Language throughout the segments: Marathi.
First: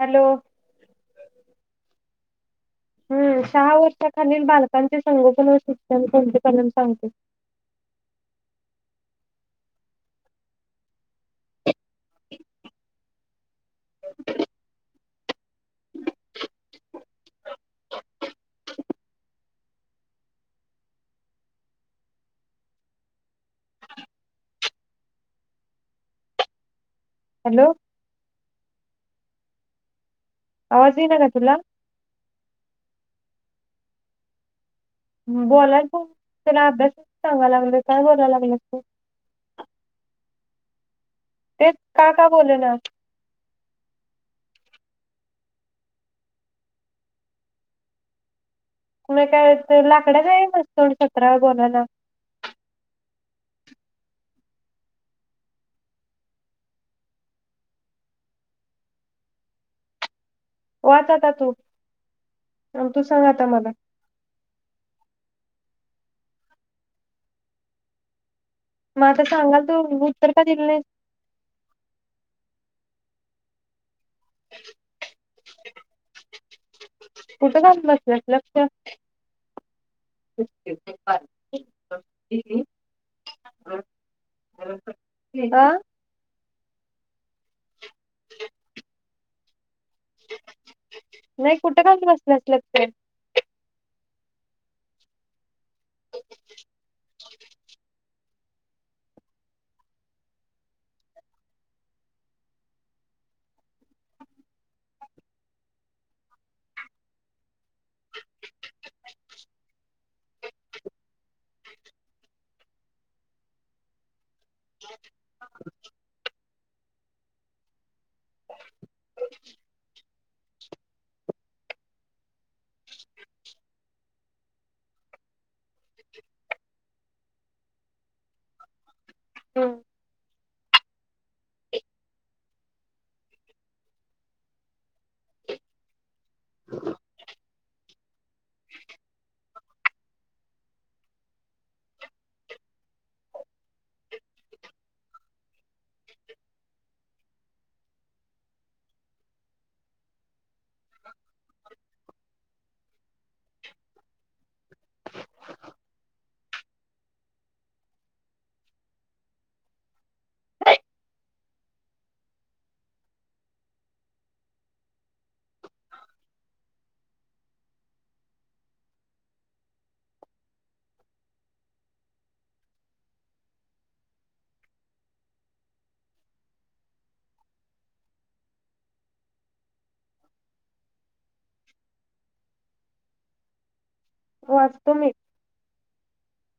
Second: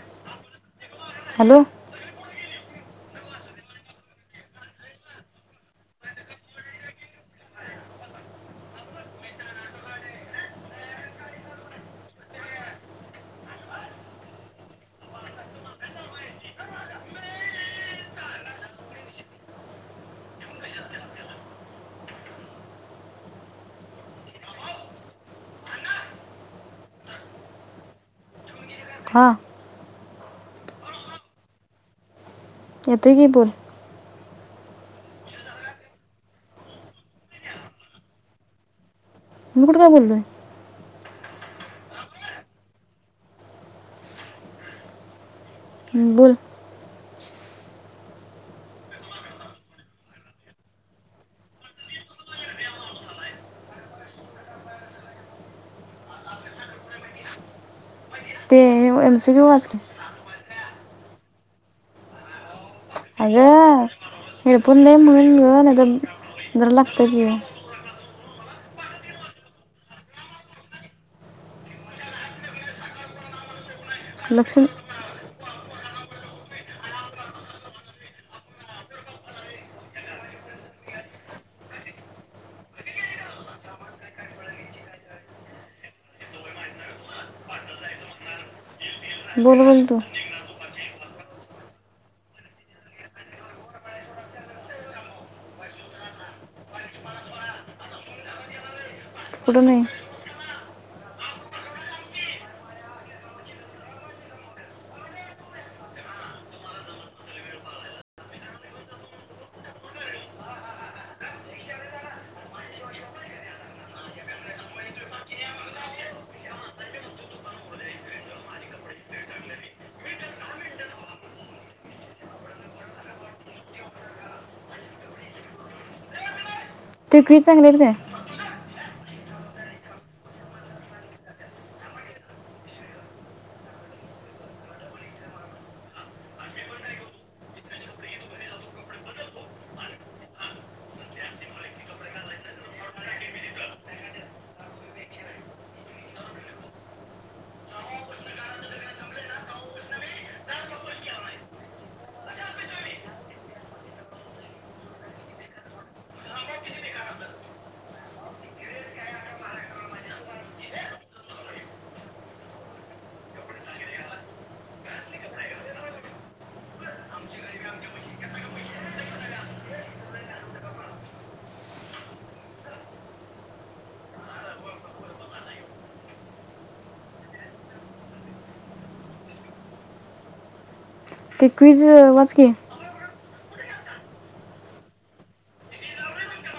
हॅलो. हॅलो हम सहा वर्षाखालील बालकांचे संगोपन व शिक्षण कोणते करण सांगते. [inaudible] हॅलो. हां. आवाज येना का तुला? येतोय की बोल. बोलाय त्याला अभ्यासात सांगाय लागलोय. काय बोलायला लागल्यास तू? मी कुट काय बोललोय? ते का का बोलनास? बोल. म्ह काय लाकडाच मस्तोड सतरा बोलायला. ते म सी क्यू वाच की. वाच आता तू. आणि तू सांग आता मला अगं [unintelligible] [unintelligible] जरा लगतच की. मग आता सांगाल तू उत्तर का दिल नाही? लक्ष कुठं जाऊन बसल्यास लक्ष बोलबोल. तो नाही. कुठं कालत बसल्या लक्ष कुट नाही. [inaudible] [inaudible] [unintelligible] काय? हम्. काय [inaudible] ते क्विज वाच की? वाचतो मी.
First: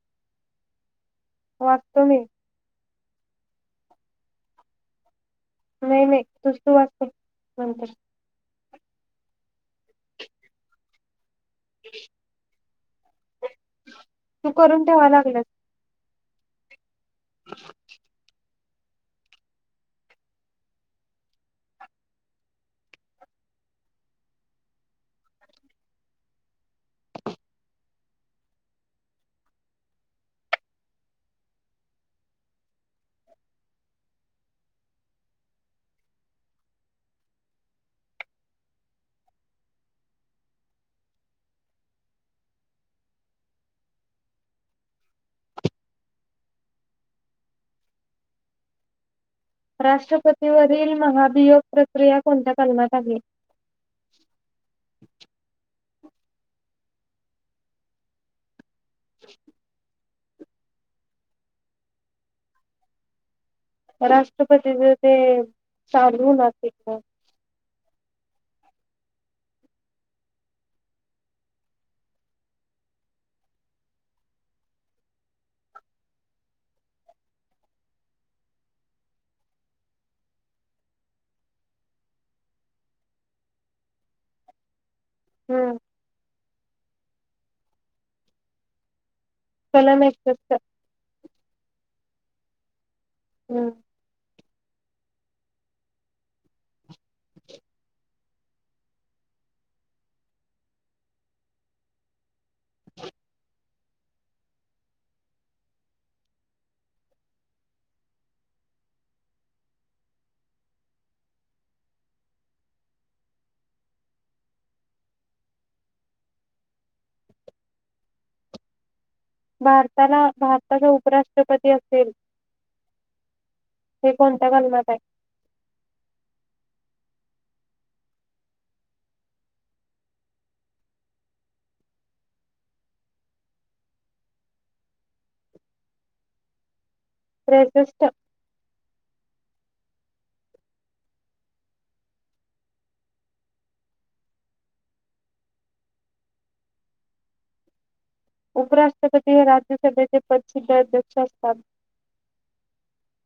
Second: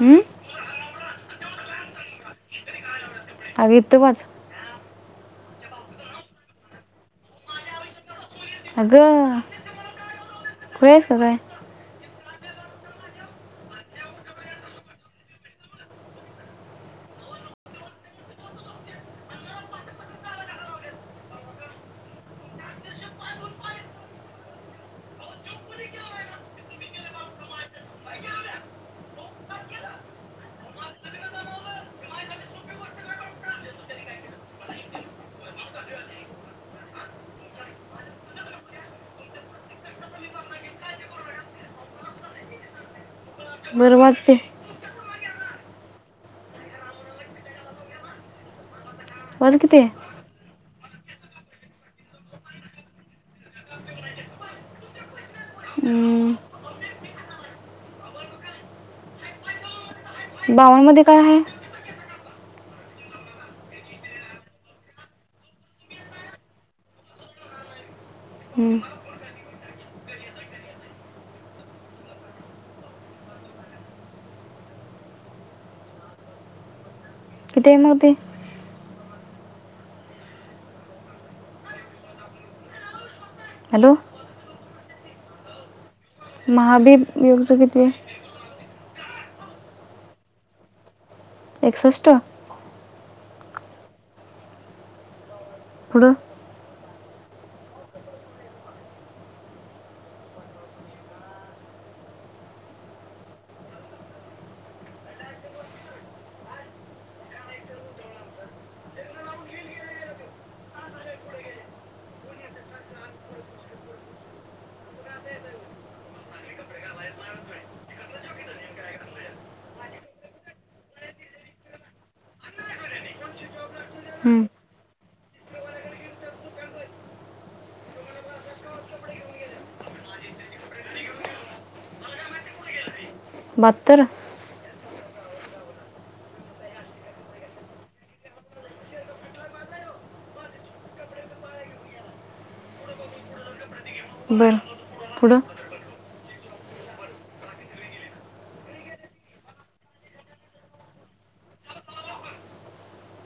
हम्म. वाचतो मी. अग इथ वाच. नाही. नाही. तूझ तू वाच ते नंतर अगं खुळी आहेस का काय? [inaudible] तू करून ठेवा लागल्यास. [inaudible] मर वाचते वाच किती आहे राष्ट्रपती वा रल महाभियोग प्रक्रिया कोणत्या कलमात आहे हं, बावनमध्ये काय आहे राष्ट्रपतीच ते चालवणार त हं, किती आहे मग ते हॅलो हम्म महाबी येऊचं कती कोलामेचत एकसष्ट हम्म पुढं भारताला भारताचा उपराष्ट्रपती असेल हे हं. कोणत्या कलमात आहे बत्तर प्रशिष्ट बर पुडं उपराष्ट्रपती हे राज्यसभेचे प्रसिद्ध अध्यक्ष असतात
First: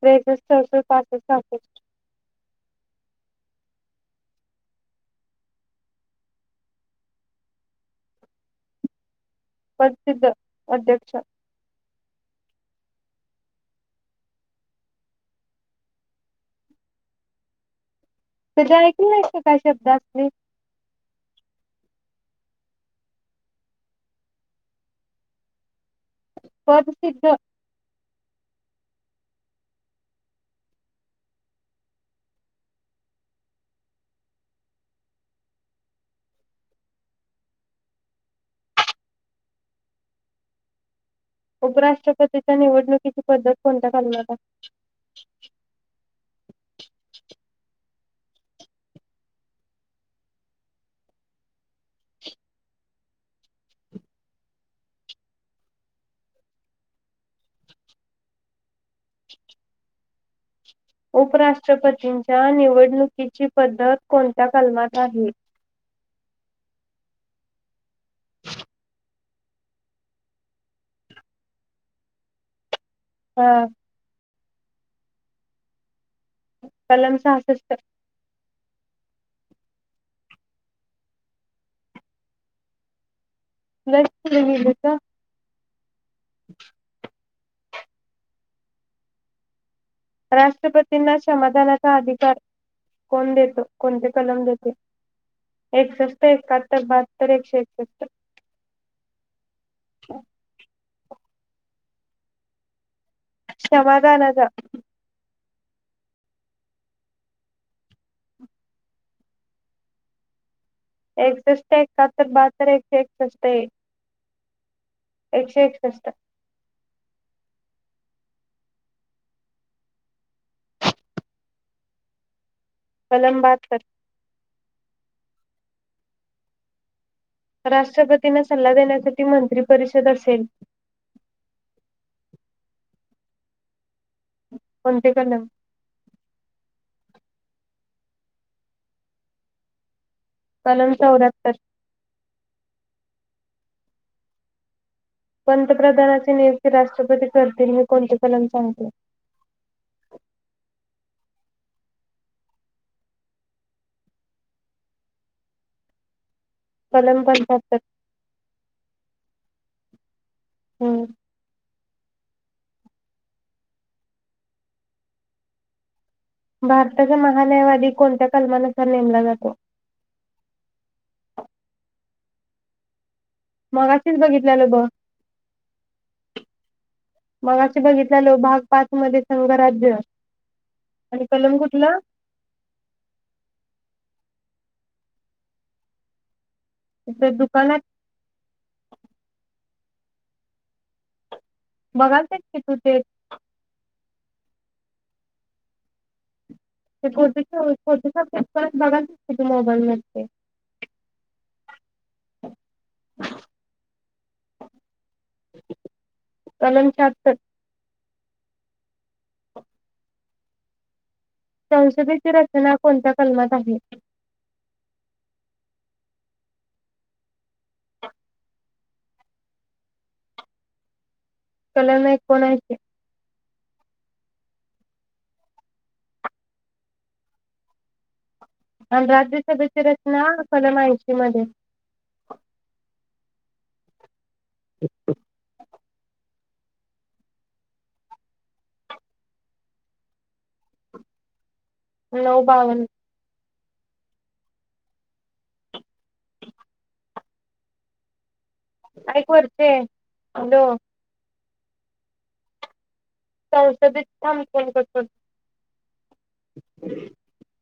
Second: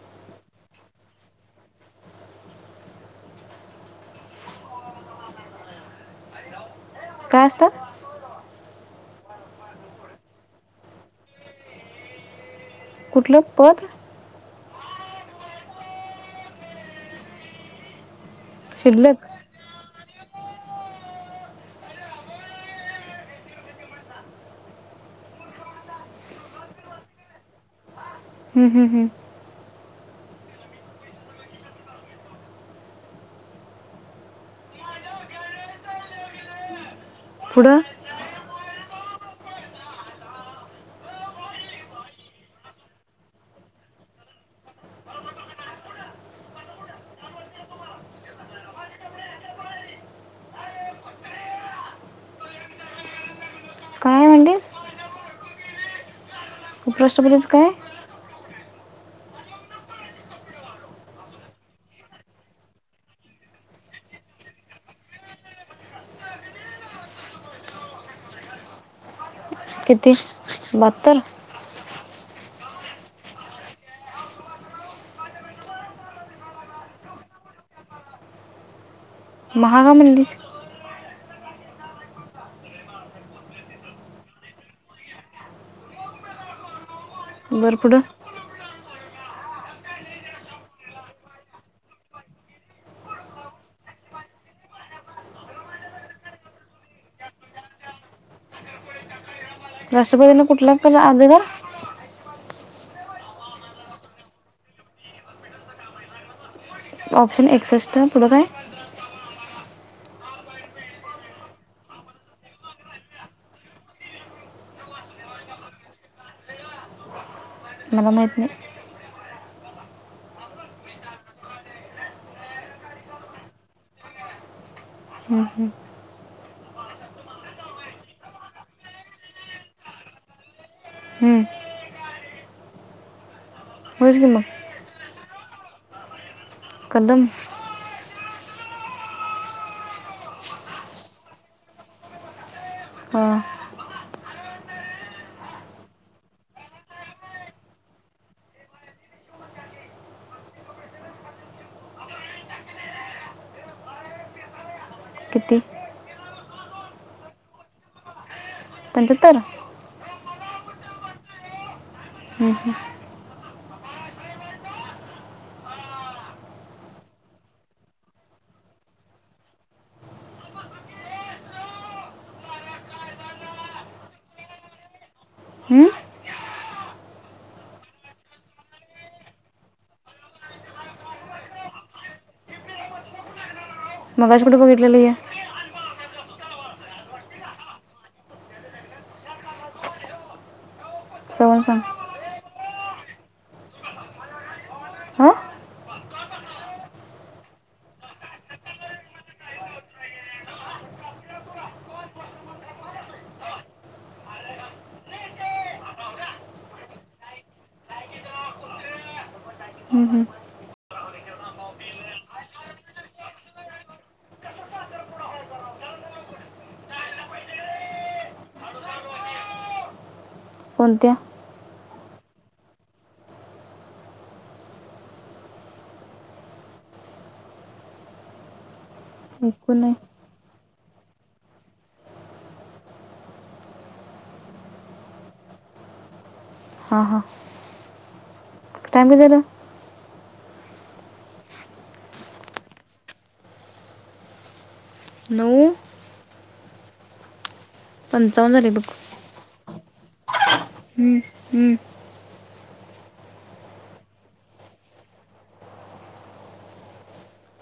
त्रेसष्टौ पासष्टष्ट का असत प्रसिद्ध अध्यक्ष कुठलं पद त ऐकल शिल्लक नाहीत काय शब्दात ह् प्रसिद्ध हम्म हम्म हम्म पुढं उपराष्ट्रपतीच्या निवडणुकीची पद्धत कोणत्या खालता काय म्हणलीस उपराष्ट्रपतीचं काय उपराष्ट्रपतींच्या निवडणुकीची पद्धत कोणत्या कलमात आहे किती बत्तर हम् कलाम साहसस् महागा मणलीस न म ब का अच् बपुड राष्ट्रपतींना समाधानाचा अधिकार कोण देतो कोणते कलम देते एकसष्टष्ट एकाहत्तर बहाततर एकशे एकसष्ट राष्ट्रपदी ना कुठला पला अधगर क्षमागान जा ऑप्शन एक्सेसट तुला काय एकसष्ट एकाहत्तर बहात्तर एकशे एकसष्ट एकशे एकसष्ट मला माेत नाही कलम बाात कर हं, हं. राष्ट्रपतींना सल्ला देण्यासाठी मंत्रिपरिषद असेल हं. होईच की मग कोणते कलम कलम कलम चौऱ्याहत्तर अं, पंतप्रधानाचे नियुक्ती राष्ट्रपती करतील हे कोणते कलम सांगते? किती? कलम पंचाहत्तर. पंचाहत्तर. हम्म. हम्म हम्म. भारताचा महान्यायवादी कोणत्या कलमानुसार नेमला जातो? मगाशीच बघितल्यालं बघ मगाशी बघितल्याल भाग पाच मध्ये संघराज्य आणि कलम कुठला? मगाशी कुठे बघितलेली हे? इथे दुकानात सवन सांग बघालच की तूच हे हां [unintelligible] मोबाईलवरती कलम [unintelligible] संसदेची रचना कोणत्या कलमात आहे? कोणत्या? कलम एकोणेंशी. आणि राज्य सभेची एकूण आहे रचना कलम ऐंशी मध्ये. [inaudible] हा हा. टाईम किती झाला? नऊ बावन्न नऊ पन काय करते? हॅलो. हम्म, हम्म. संसदित [unintelligible] [inaudible]